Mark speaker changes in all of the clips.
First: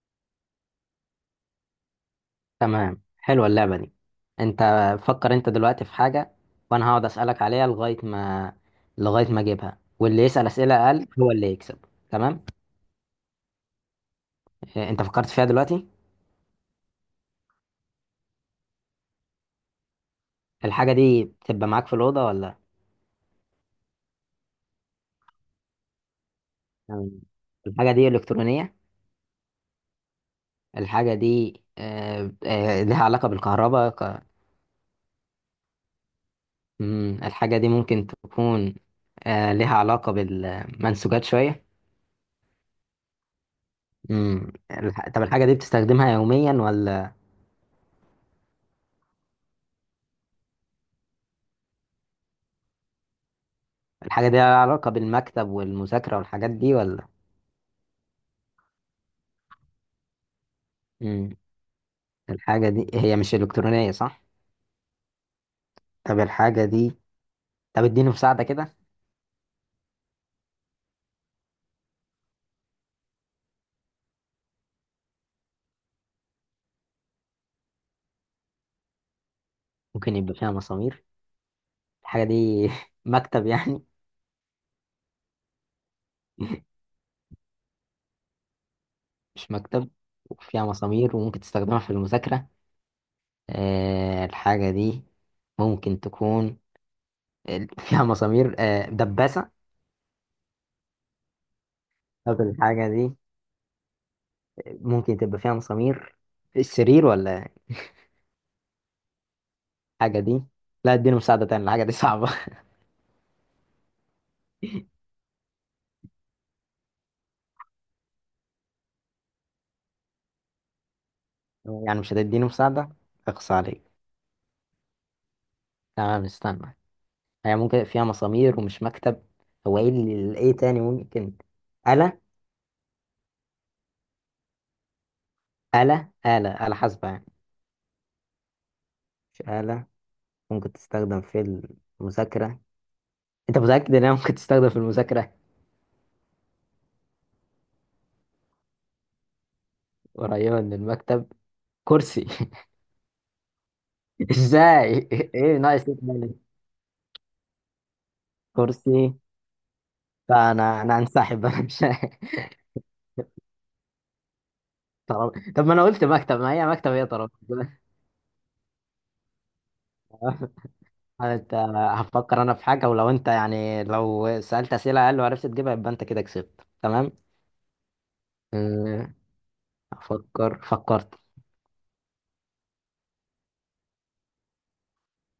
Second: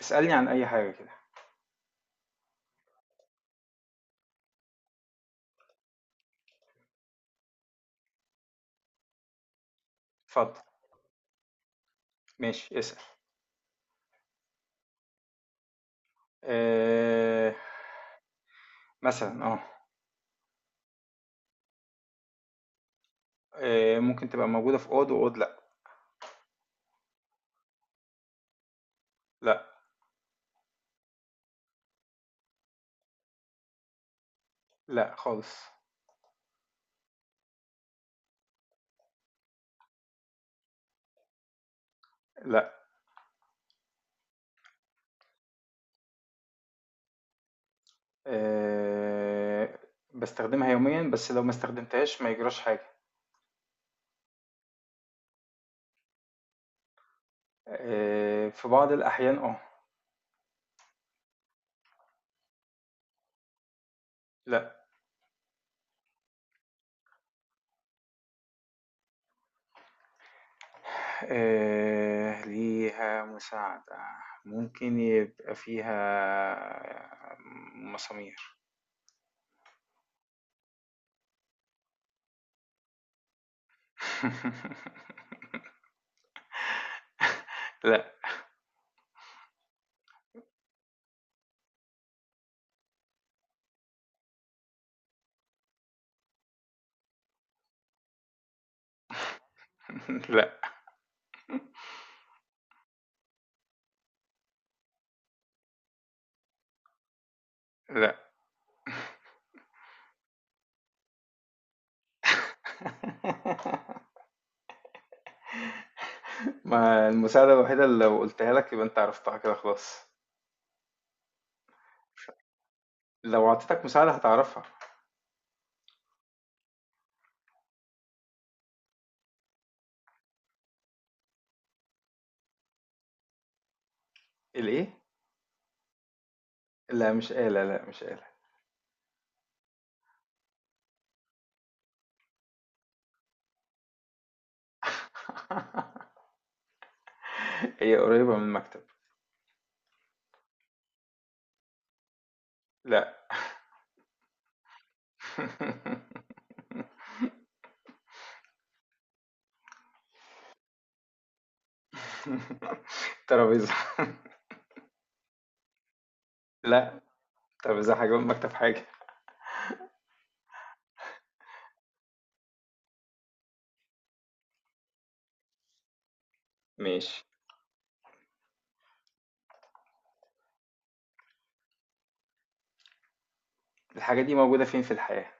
Speaker 1: اسألني عن أي حاجة كده.
Speaker 2: تمام، حلوة اللعبة دي. انت، فكر انت دلوقتي في حاجة، وانا هقعد اسألك عليها لغاية ما اجيبها، واللي يسأل
Speaker 1: اتفضل.
Speaker 2: اسئلة اقل هو اللي يكسب. تمام.
Speaker 1: ماشي، اسأل.
Speaker 2: إيه، انت فكرت فيها دلوقتي؟
Speaker 1: آه. مثلا
Speaker 2: الحاجة دي بتبقى معاك في الأوضة ولا؟
Speaker 1: ممكن تبقى موجودة في أوض، وأوض لأ.
Speaker 2: تمام. الحاجة دي إلكترونية؟
Speaker 1: لأ.
Speaker 2: الحاجة دي لها علاقة بالكهرباء
Speaker 1: خالص.
Speaker 2: الحاجة دي ممكن تكون لها علاقة بالمنسوجات شوية.
Speaker 1: لأ
Speaker 2: طب الحاجة دي بتستخدمها يوميا ولا؟
Speaker 1: آه بستخدمها يوميا بس لو ما استخدمتهاش ما يجراش حاجة
Speaker 2: الحاجة دي لها علاقة بالمكتب والمذاكرة والحاجات دي ولا؟
Speaker 1: آه في بعض الأحيان اه
Speaker 2: مم. الحاجة دي هي مش إلكترونية صح؟
Speaker 1: لأ.
Speaker 2: طب الحاجة دي، طب اديني مساعدة كده.
Speaker 1: آه، ليها مساعدة، ممكن يبقى فيها مسامير.
Speaker 2: ممكن يبقى فيها مسامير. الحاجة دي مكتب يعني؟
Speaker 1: لأ.
Speaker 2: مش مكتب. وفيها مسامير وممكن تستخدمها في المذاكرة. آه الحاجة دي ممكن تكون فيها مسامير آه دباسة.
Speaker 1: لأ
Speaker 2: طب الحاجة دي ممكن تبقى فيها مسامير في السرير ولا؟
Speaker 1: لأ
Speaker 2: الحاجة دي، لا اديني مساعدة تاني، الحاجة دي صعبة.
Speaker 1: ما المساعدة الوحيدة اللي لو قلتها لك يبقى انت عرفتها كده خلاص.
Speaker 2: يعني مش هتديني مساعدة؟
Speaker 1: لو
Speaker 2: اقصى عليك.
Speaker 1: اعطيتك مساعدة هتعرفها.
Speaker 2: تمام استنى. هي ممكن فيها مسامير ومش مكتب. هو ايه اللي ايه تاني ممكن؟ آلة.
Speaker 1: الايه؟
Speaker 2: آلة حاسبة
Speaker 1: لا
Speaker 2: يعني.
Speaker 1: مش آلة،
Speaker 2: مش آلة. ممكن تستخدم في المذاكرة. انت متأكد انها ممكن تستخدم في المذاكرة؟
Speaker 1: هي قريبة من المكتب.
Speaker 2: قريبة من المكتب. كرسي
Speaker 1: لا.
Speaker 2: ازاي؟ ايه ناقص إيه تاني؟ كرسي. فانا انسحب انا مش.
Speaker 1: ترابيزة.
Speaker 2: طب طب ما انا قلت مكتب، ما هي مكتب
Speaker 1: لا،
Speaker 2: هي ترابيزة.
Speaker 1: ترابيزة حاجة والمكتب حاجة.
Speaker 2: انت، هفكر انا في حاجة، ولو انت يعني لو سألت أسئلة اقل وعرفت تجيبها يبقى انت كده كسبت. تمام.
Speaker 1: ماشي.
Speaker 2: أه، أفكر، فكرت.
Speaker 1: الحاجة دي موجودة فين في الحياة؟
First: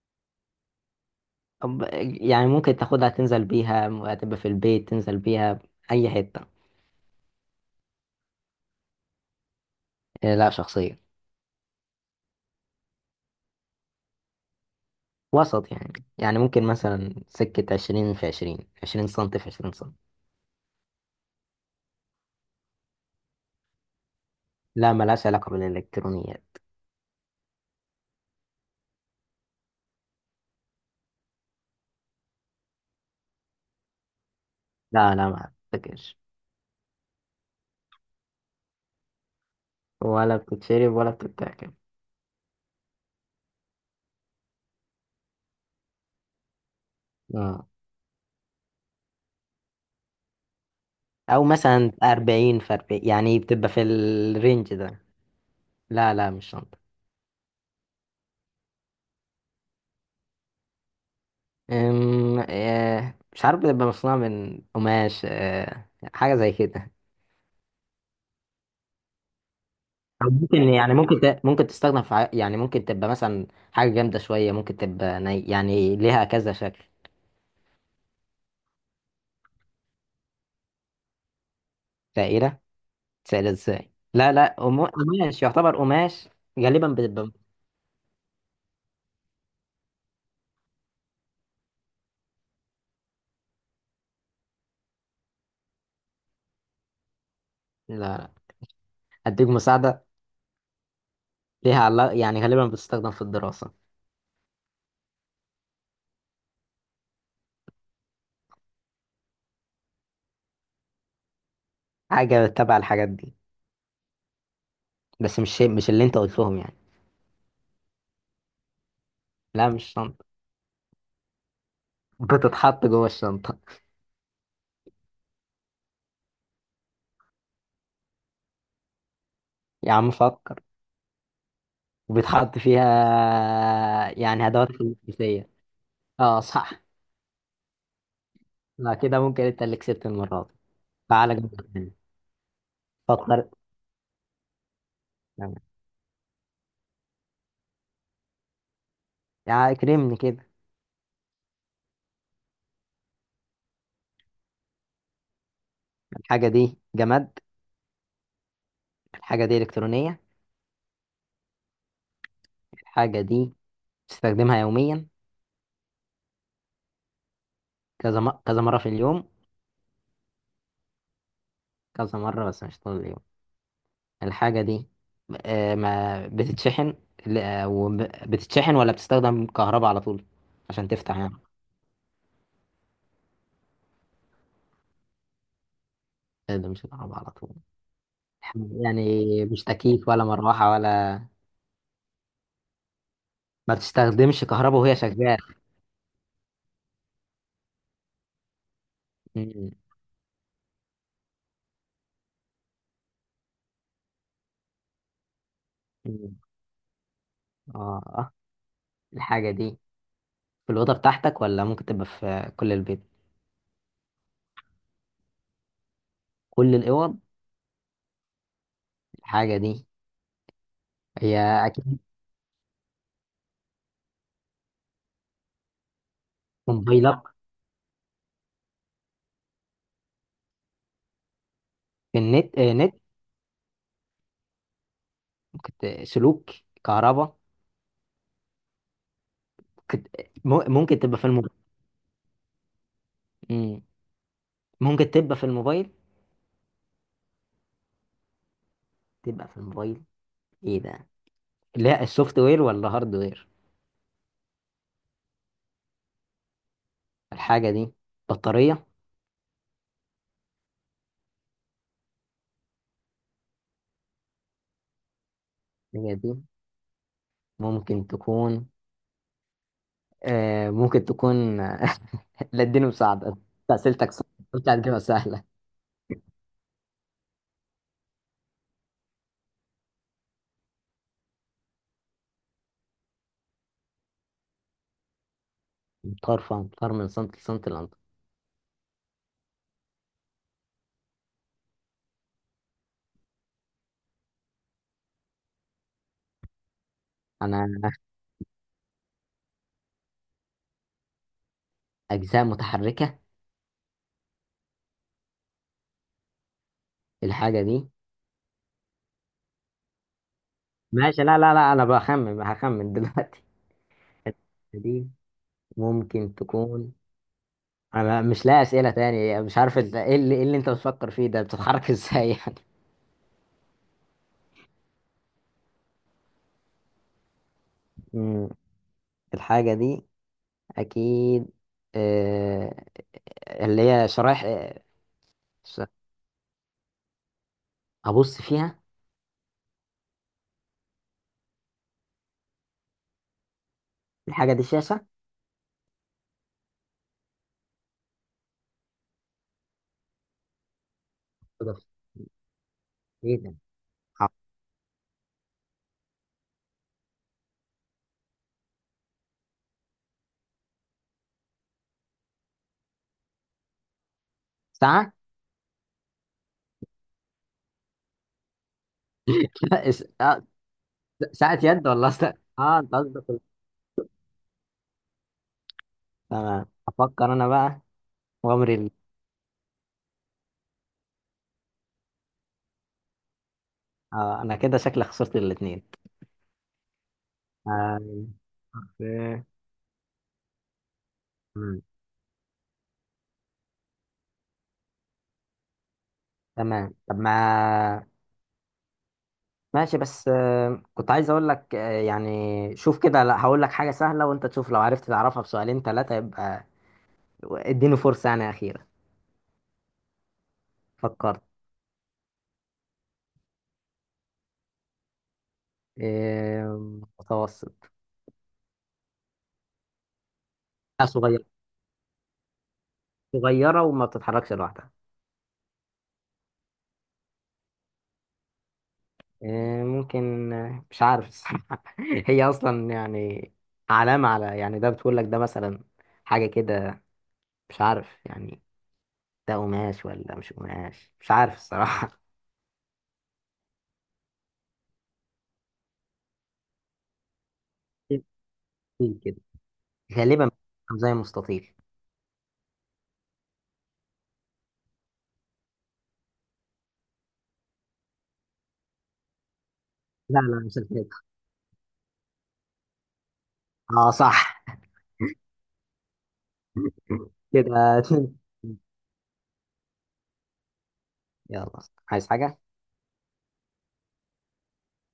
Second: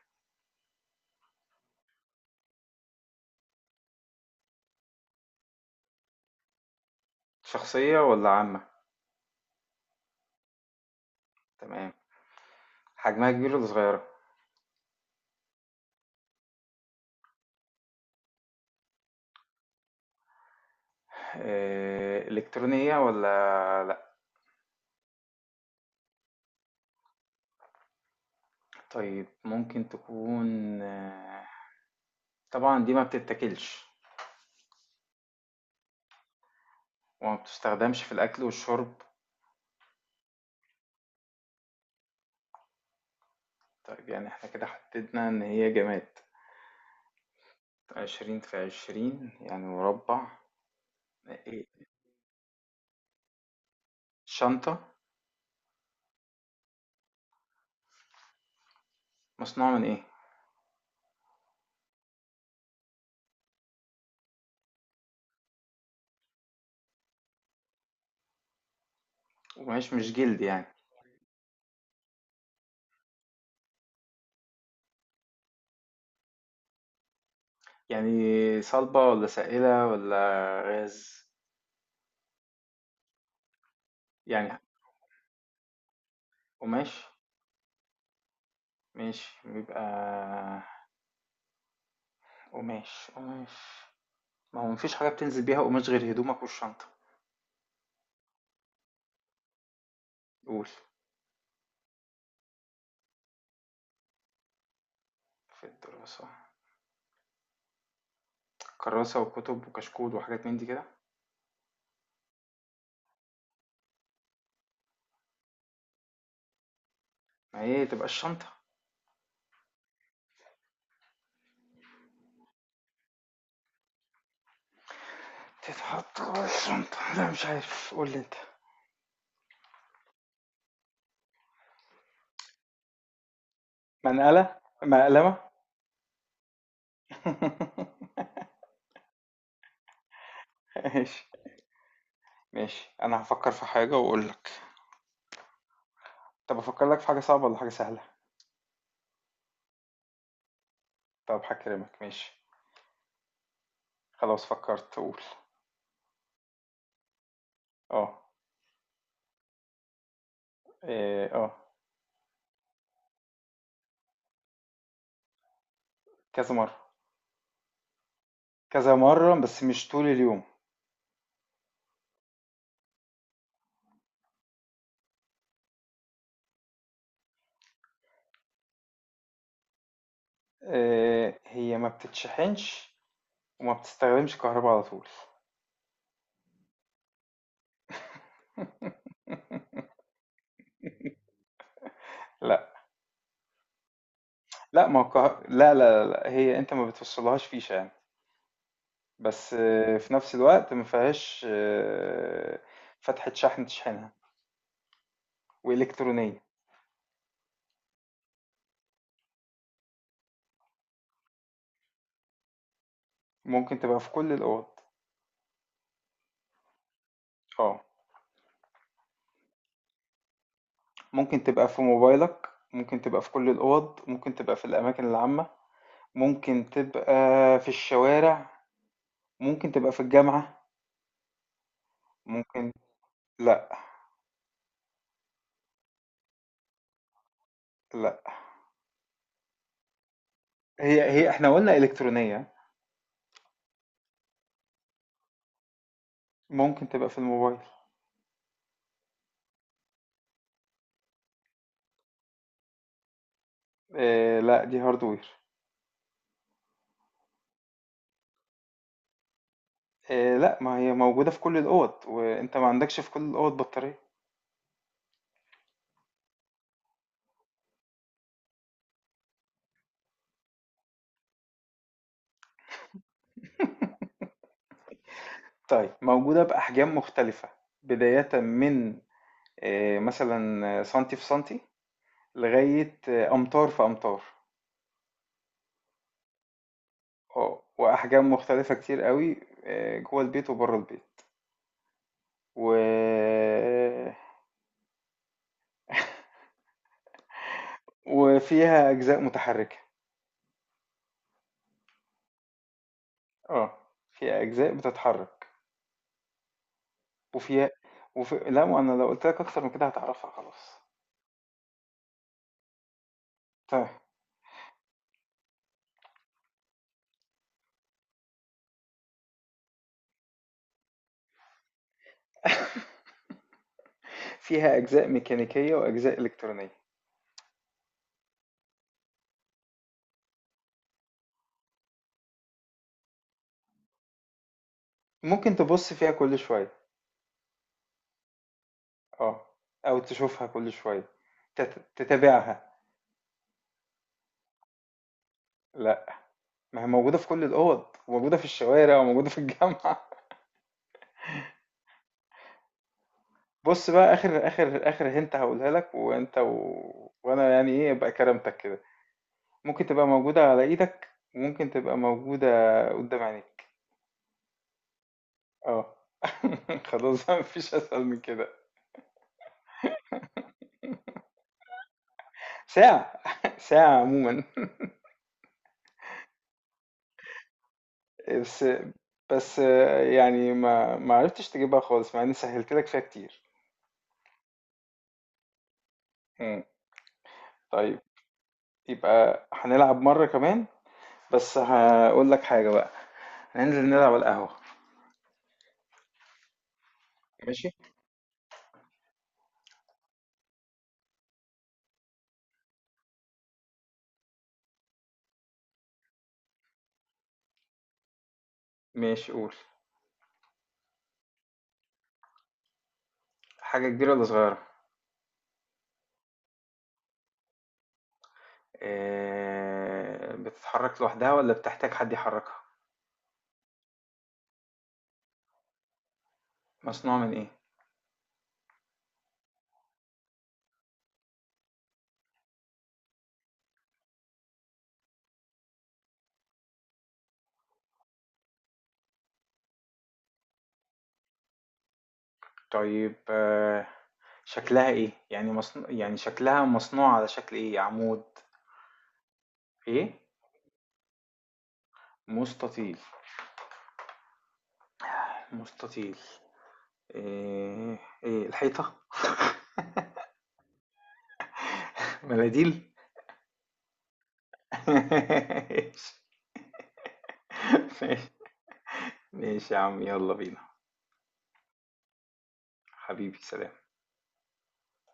Speaker 2: طب يعني ممكن تاخدها تنزل بيها، هتبقى في البيت تنزل بيها أي حتة.
Speaker 1: شخصية ولا عامة؟
Speaker 2: لا، شخصية.
Speaker 1: تمام. حجمها كبير ولا صغيرة؟
Speaker 2: وسط يعني، يعني ممكن مثلا سكة 20 في 20، 20 سنتي في 20 سنتي.
Speaker 1: إلكترونية ولا لا؟
Speaker 2: لا ملهاش علاقة بالإلكترونيات.
Speaker 1: طيب، ممكن تكون طبعا دي ما بتتاكلش،
Speaker 2: لا لا ما أفتكرش.
Speaker 1: وما بتستخدمش في الأكل والشرب.
Speaker 2: ولا بتتشرب ولا بتتاكل.
Speaker 1: طيب، يعني احنا كده حددنا إن هي جماد.
Speaker 2: اه.
Speaker 1: عشرين في عشرين يعني مربع.
Speaker 2: أو
Speaker 1: إيه؟
Speaker 2: مثلا 40 في 40 يعني بتبقى في الرينج
Speaker 1: شنطة.
Speaker 2: ده. لا لا مش شنطة.
Speaker 1: مصنوعة من إيه؟
Speaker 2: أم... أه، مش عارف، بتبقى مصنوعة من قماش، حاجة زي كده.
Speaker 1: ومش مش
Speaker 2: أو
Speaker 1: جلد
Speaker 2: ممكن
Speaker 1: يعني.
Speaker 2: يعني ممكن ممكن تستخدم في يعني ممكن تبقى مثلا حاجة جامدة شوية، ممكن تبقى يعني ليها كذا شكل.
Speaker 1: يعني صلبة ولا سائلة ولا غاز؟
Speaker 2: سائلة. سائلة ازاي؟ لا
Speaker 1: يعني
Speaker 2: لا قماش، يعتبر قماش غالبا
Speaker 1: قماش.
Speaker 2: بتبقى.
Speaker 1: ماشي، بيبقى قماش. ما هو مفيش حاجة بتنزل بيها قماش غير هدومك والشنطة.
Speaker 2: لا لا أديك مساعدة.
Speaker 1: قول.
Speaker 2: ليها علاقة يعني غالبا بتستخدم في الدراسة.
Speaker 1: في الدراسة، كراسة وكتب وكشكول وحاجات من دي كده.
Speaker 2: حاجة تبع الحاجات دي بس مش اللي أنت قلتهم يعني.
Speaker 1: ما هي تبقى الشنطة.
Speaker 2: لا مش شنطة، بتتحط جوه الشنطة.
Speaker 1: تتحط جوه الشنطة، لا مش عارف، قول لي انت.
Speaker 2: يا عم فكر، بيتحط فيها. يعني
Speaker 1: منقلة،
Speaker 2: أدوات
Speaker 1: مقلمة.
Speaker 2: الكلية. اه صح. لا كده ممكن أنت اللي كسبت المرة دي.
Speaker 1: ماشي.
Speaker 2: تعالى جنبك.
Speaker 1: ماشي، انا
Speaker 2: فكر
Speaker 1: هفكر في حاجة واقول لك.
Speaker 2: يعني.
Speaker 1: طب افكر لك في حاجة صعبة ولا حاجة سهلة؟
Speaker 2: يعني كرمني كده.
Speaker 1: طب هكرمك، ماشي. خلاص فكرت، قول.
Speaker 2: الحاجة دي جماد.
Speaker 1: اه.
Speaker 2: الحاجة دي إلكترونية.
Speaker 1: إيه، اه.
Speaker 2: الحاجة دي تستخدمها يوميا.
Speaker 1: كذا مرة.
Speaker 2: كذا مرة في
Speaker 1: كذا
Speaker 2: اليوم.
Speaker 1: مرة بس مش طول اليوم.
Speaker 2: كذا مرة بس مش طول اليوم. الحاجة دي ما بتتشحن. ل- آه، وب- بتتشحن ولا بتستخدم كهرباء على طول؟ عشان تفتح يعني.
Speaker 1: إيه، هي ما بتتشحنش وما بتستخدمش كهرباء على طول.
Speaker 2: إيه ده، مش كهرباء على طول يعني. مش تكييف ولا مروحة ولا.
Speaker 1: لا،
Speaker 2: ما بتستخدمش كهرباء
Speaker 1: لا
Speaker 2: وهي
Speaker 1: ما هو
Speaker 2: شغالة.
Speaker 1: لا، هي انت ما بتوصلهاش فيشة يعني. بس
Speaker 2: مم.
Speaker 1: في نفس الوقت ما فيهاش فتحة شحن تشحنها،
Speaker 2: مم.
Speaker 1: وإلكترونية.
Speaker 2: اه. الحاجة دي في الأوضة بتاعتك ولا ممكن تبقى في كل البيت؟
Speaker 1: ممكن تبقى في كل الأوض.
Speaker 2: كل الاوض.
Speaker 1: اه،
Speaker 2: الحاجه دي هي،
Speaker 1: ممكن تبقى في
Speaker 2: اكيد،
Speaker 1: موبايلك، ممكن تبقى في كل الأوض، ممكن تبقى في الأماكن العامة، ممكن
Speaker 2: موبايلك.
Speaker 1: تبقى في الشوارع، ممكن تبقى في الجامعة.
Speaker 2: في النت
Speaker 1: ممكن.
Speaker 2: نت.
Speaker 1: لا.
Speaker 2: ممكن سلوك كهرباء.
Speaker 1: لا
Speaker 2: ممكن ممكن
Speaker 1: هي
Speaker 2: تبقى في
Speaker 1: هي احنا
Speaker 2: الموبايل.
Speaker 1: قلنا إلكترونية.
Speaker 2: مم. ممكن تبقى في الموبايل.
Speaker 1: ممكن تبقى في الموبايل.
Speaker 2: تبقى في الموبايل. ايه ده؟ لا السوفت وير ولا هارد وير.
Speaker 1: آه لا، دي هاردوير.
Speaker 2: الحاجه دي بطاريه.
Speaker 1: آه لا، ما هي موجودة في كل الأوض، وانت ما عندكش في كل الأوض بطارية.
Speaker 2: الحاجه دي ممكن تكون، آه ممكن تكون لا اديني مساعده أنت، اسئلتك صعبة، قلت هتجيبها سهله.
Speaker 1: طيب، موجودة بأحجام مختلفة. بداية من مثلا سنتي في سنتي، لغاية أمتار في أمتار.
Speaker 2: مطار فمطار من سنت
Speaker 1: اه،
Speaker 2: لسنت الأنت.
Speaker 1: وأحجام مختلفة كتير قوي. جوه البيت وبره البيت، و...
Speaker 2: انا.
Speaker 1: وفيها أجزاء متحركة.
Speaker 2: اجزاء متحركه.
Speaker 1: اه، فيها أجزاء بتتحرك.
Speaker 2: الحاجه
Speaker 1: وفيها
Speaker 2: دي.
Speaker 1: لا، ما أنا لو قلت لك أكتر من كده هتعرفها خلاص.
Speaker 2: ماشي لا لا لا انا بخمن، هخمن دلوقتي.
Speaker 1: طيب،
Speaker 2: دي ممكن تكون، انا مش لاقي اسئله تاني، مش عارف ايه اللي إيه اللي انت بتفكر فيه ده بتتحرك ازاي يعني؟
Speaker 1: فيها أجزاء ميكانيكية وأجزاء إلكترونية.
Speaker 2: مم. الحاجه دي اكيد، آه، اللي هي شرايح،
Speaker 1: ممكن
Speaker 2: ش-
Speaker 1: تبص فيها كل شوية.
Speaker 2: ابص فيها.
Speaker 1: آه، أو تشوفها كل شوية، تتابعها.
Speaker 2: الحاجه دي شاشه.
Speaker 1: لأ، ما هي موجودة في كل الأوض، وموجودة في الشوارع وموجودة في الجامعة.
Speaker 2: أضف. ايه ده.
Speaker 1: بُص بقى،
Speaker 2: حاضر.
Speaker 1: آخر hint هاقولها لك، وأنت وأنا يعني إيه، أبقى كرمتك كده. ممكن تبقى موجودة على إيدك، وممكن تبقى موجودة قدّام عينيك.
Speaker 2: ساعه.
Speaker 1: آه. خلاص، ما فيش أسهل من كده.
Speaker 2: لا، ساعه يد ولا قصدك؟ اه انت
Speaker 1: ساعة.
Speaker 2: قصدك
Speaker 1: ساعة عمومًا.
Speaker 2: تمام افكر انا بقى.
Speaker 1: بس.
Speaker 2: وامري
Speaker 1: بس يعني ما عرفتش تجيبها خالص مع إني سهّلت لك فيها كتير.
Speaker 2: آه انا كده شكلي خسرت الاثنين.
Speaker 1: إمم، طيب، يبقى هنلعب مرة كمان، بس
Speaker 2: مم.
Speaker 1: هقول لك حاجة بقى. هننزل نلعب على القهوة.
Speaker 2: تمام طب
Speaker 1: ماشي.
Speaker 2: ما. ماشي بس كنت عايز اقول لك يعني شوف كده، لا هقول لك حاجة سهلة وانت تشوف، لو عرفت تعرفها في سؤالين ثلاثة يبقى. اديني فرصة يعني أخيرة.
Speaker 1: ماشي، قول.
Speaker 2: فكرت.
Speaker 1: حاجة كبيرة ولا صغيرة؟
Speaker 2: متوسط.
Speaker 1: إيه، بتتحرك لوحدها
Speaker 2: صغير.
Speaker 1: ولا بتحتاج حد يحركها؟
Speaker 2: صغيرة وما بتتحركش لوحدها.
Speaker 1: مصنوعة من ايه؟
Speaker 2: ممكن، مش عارف الصراحة هي أصلا يعني علامة على، يعني ده بتقول لك ده مثلا حاجة كده، مش عارف يعني. ده قماش ولا مش قماش، مش عارف الصراحة.
Speaker 1: طيب، شكلها ايه يعني، مصنوع يعني شكلها مصنوع على شكل ايه، عمود؟ ايه.
Speaker 2: غالبا زي مستطيل.
Speaker 1: مستطيل مستطيل. ايه، ايه، الحيطة؟
Speaker 2: لا لا مش الحيطة.
Speaker 1: مناديل.
Speaker 2: اه صح.
Speaker 1: ماشي.
Speaker 2: كده
Speaker 1: ماشي
Speaker 2: اتنين.
Speaker 1: ماشي يا عم، يلا بينا.
Speaker 2: يلا. عايز حاجة.
Speaker 1: حبيبي سلام.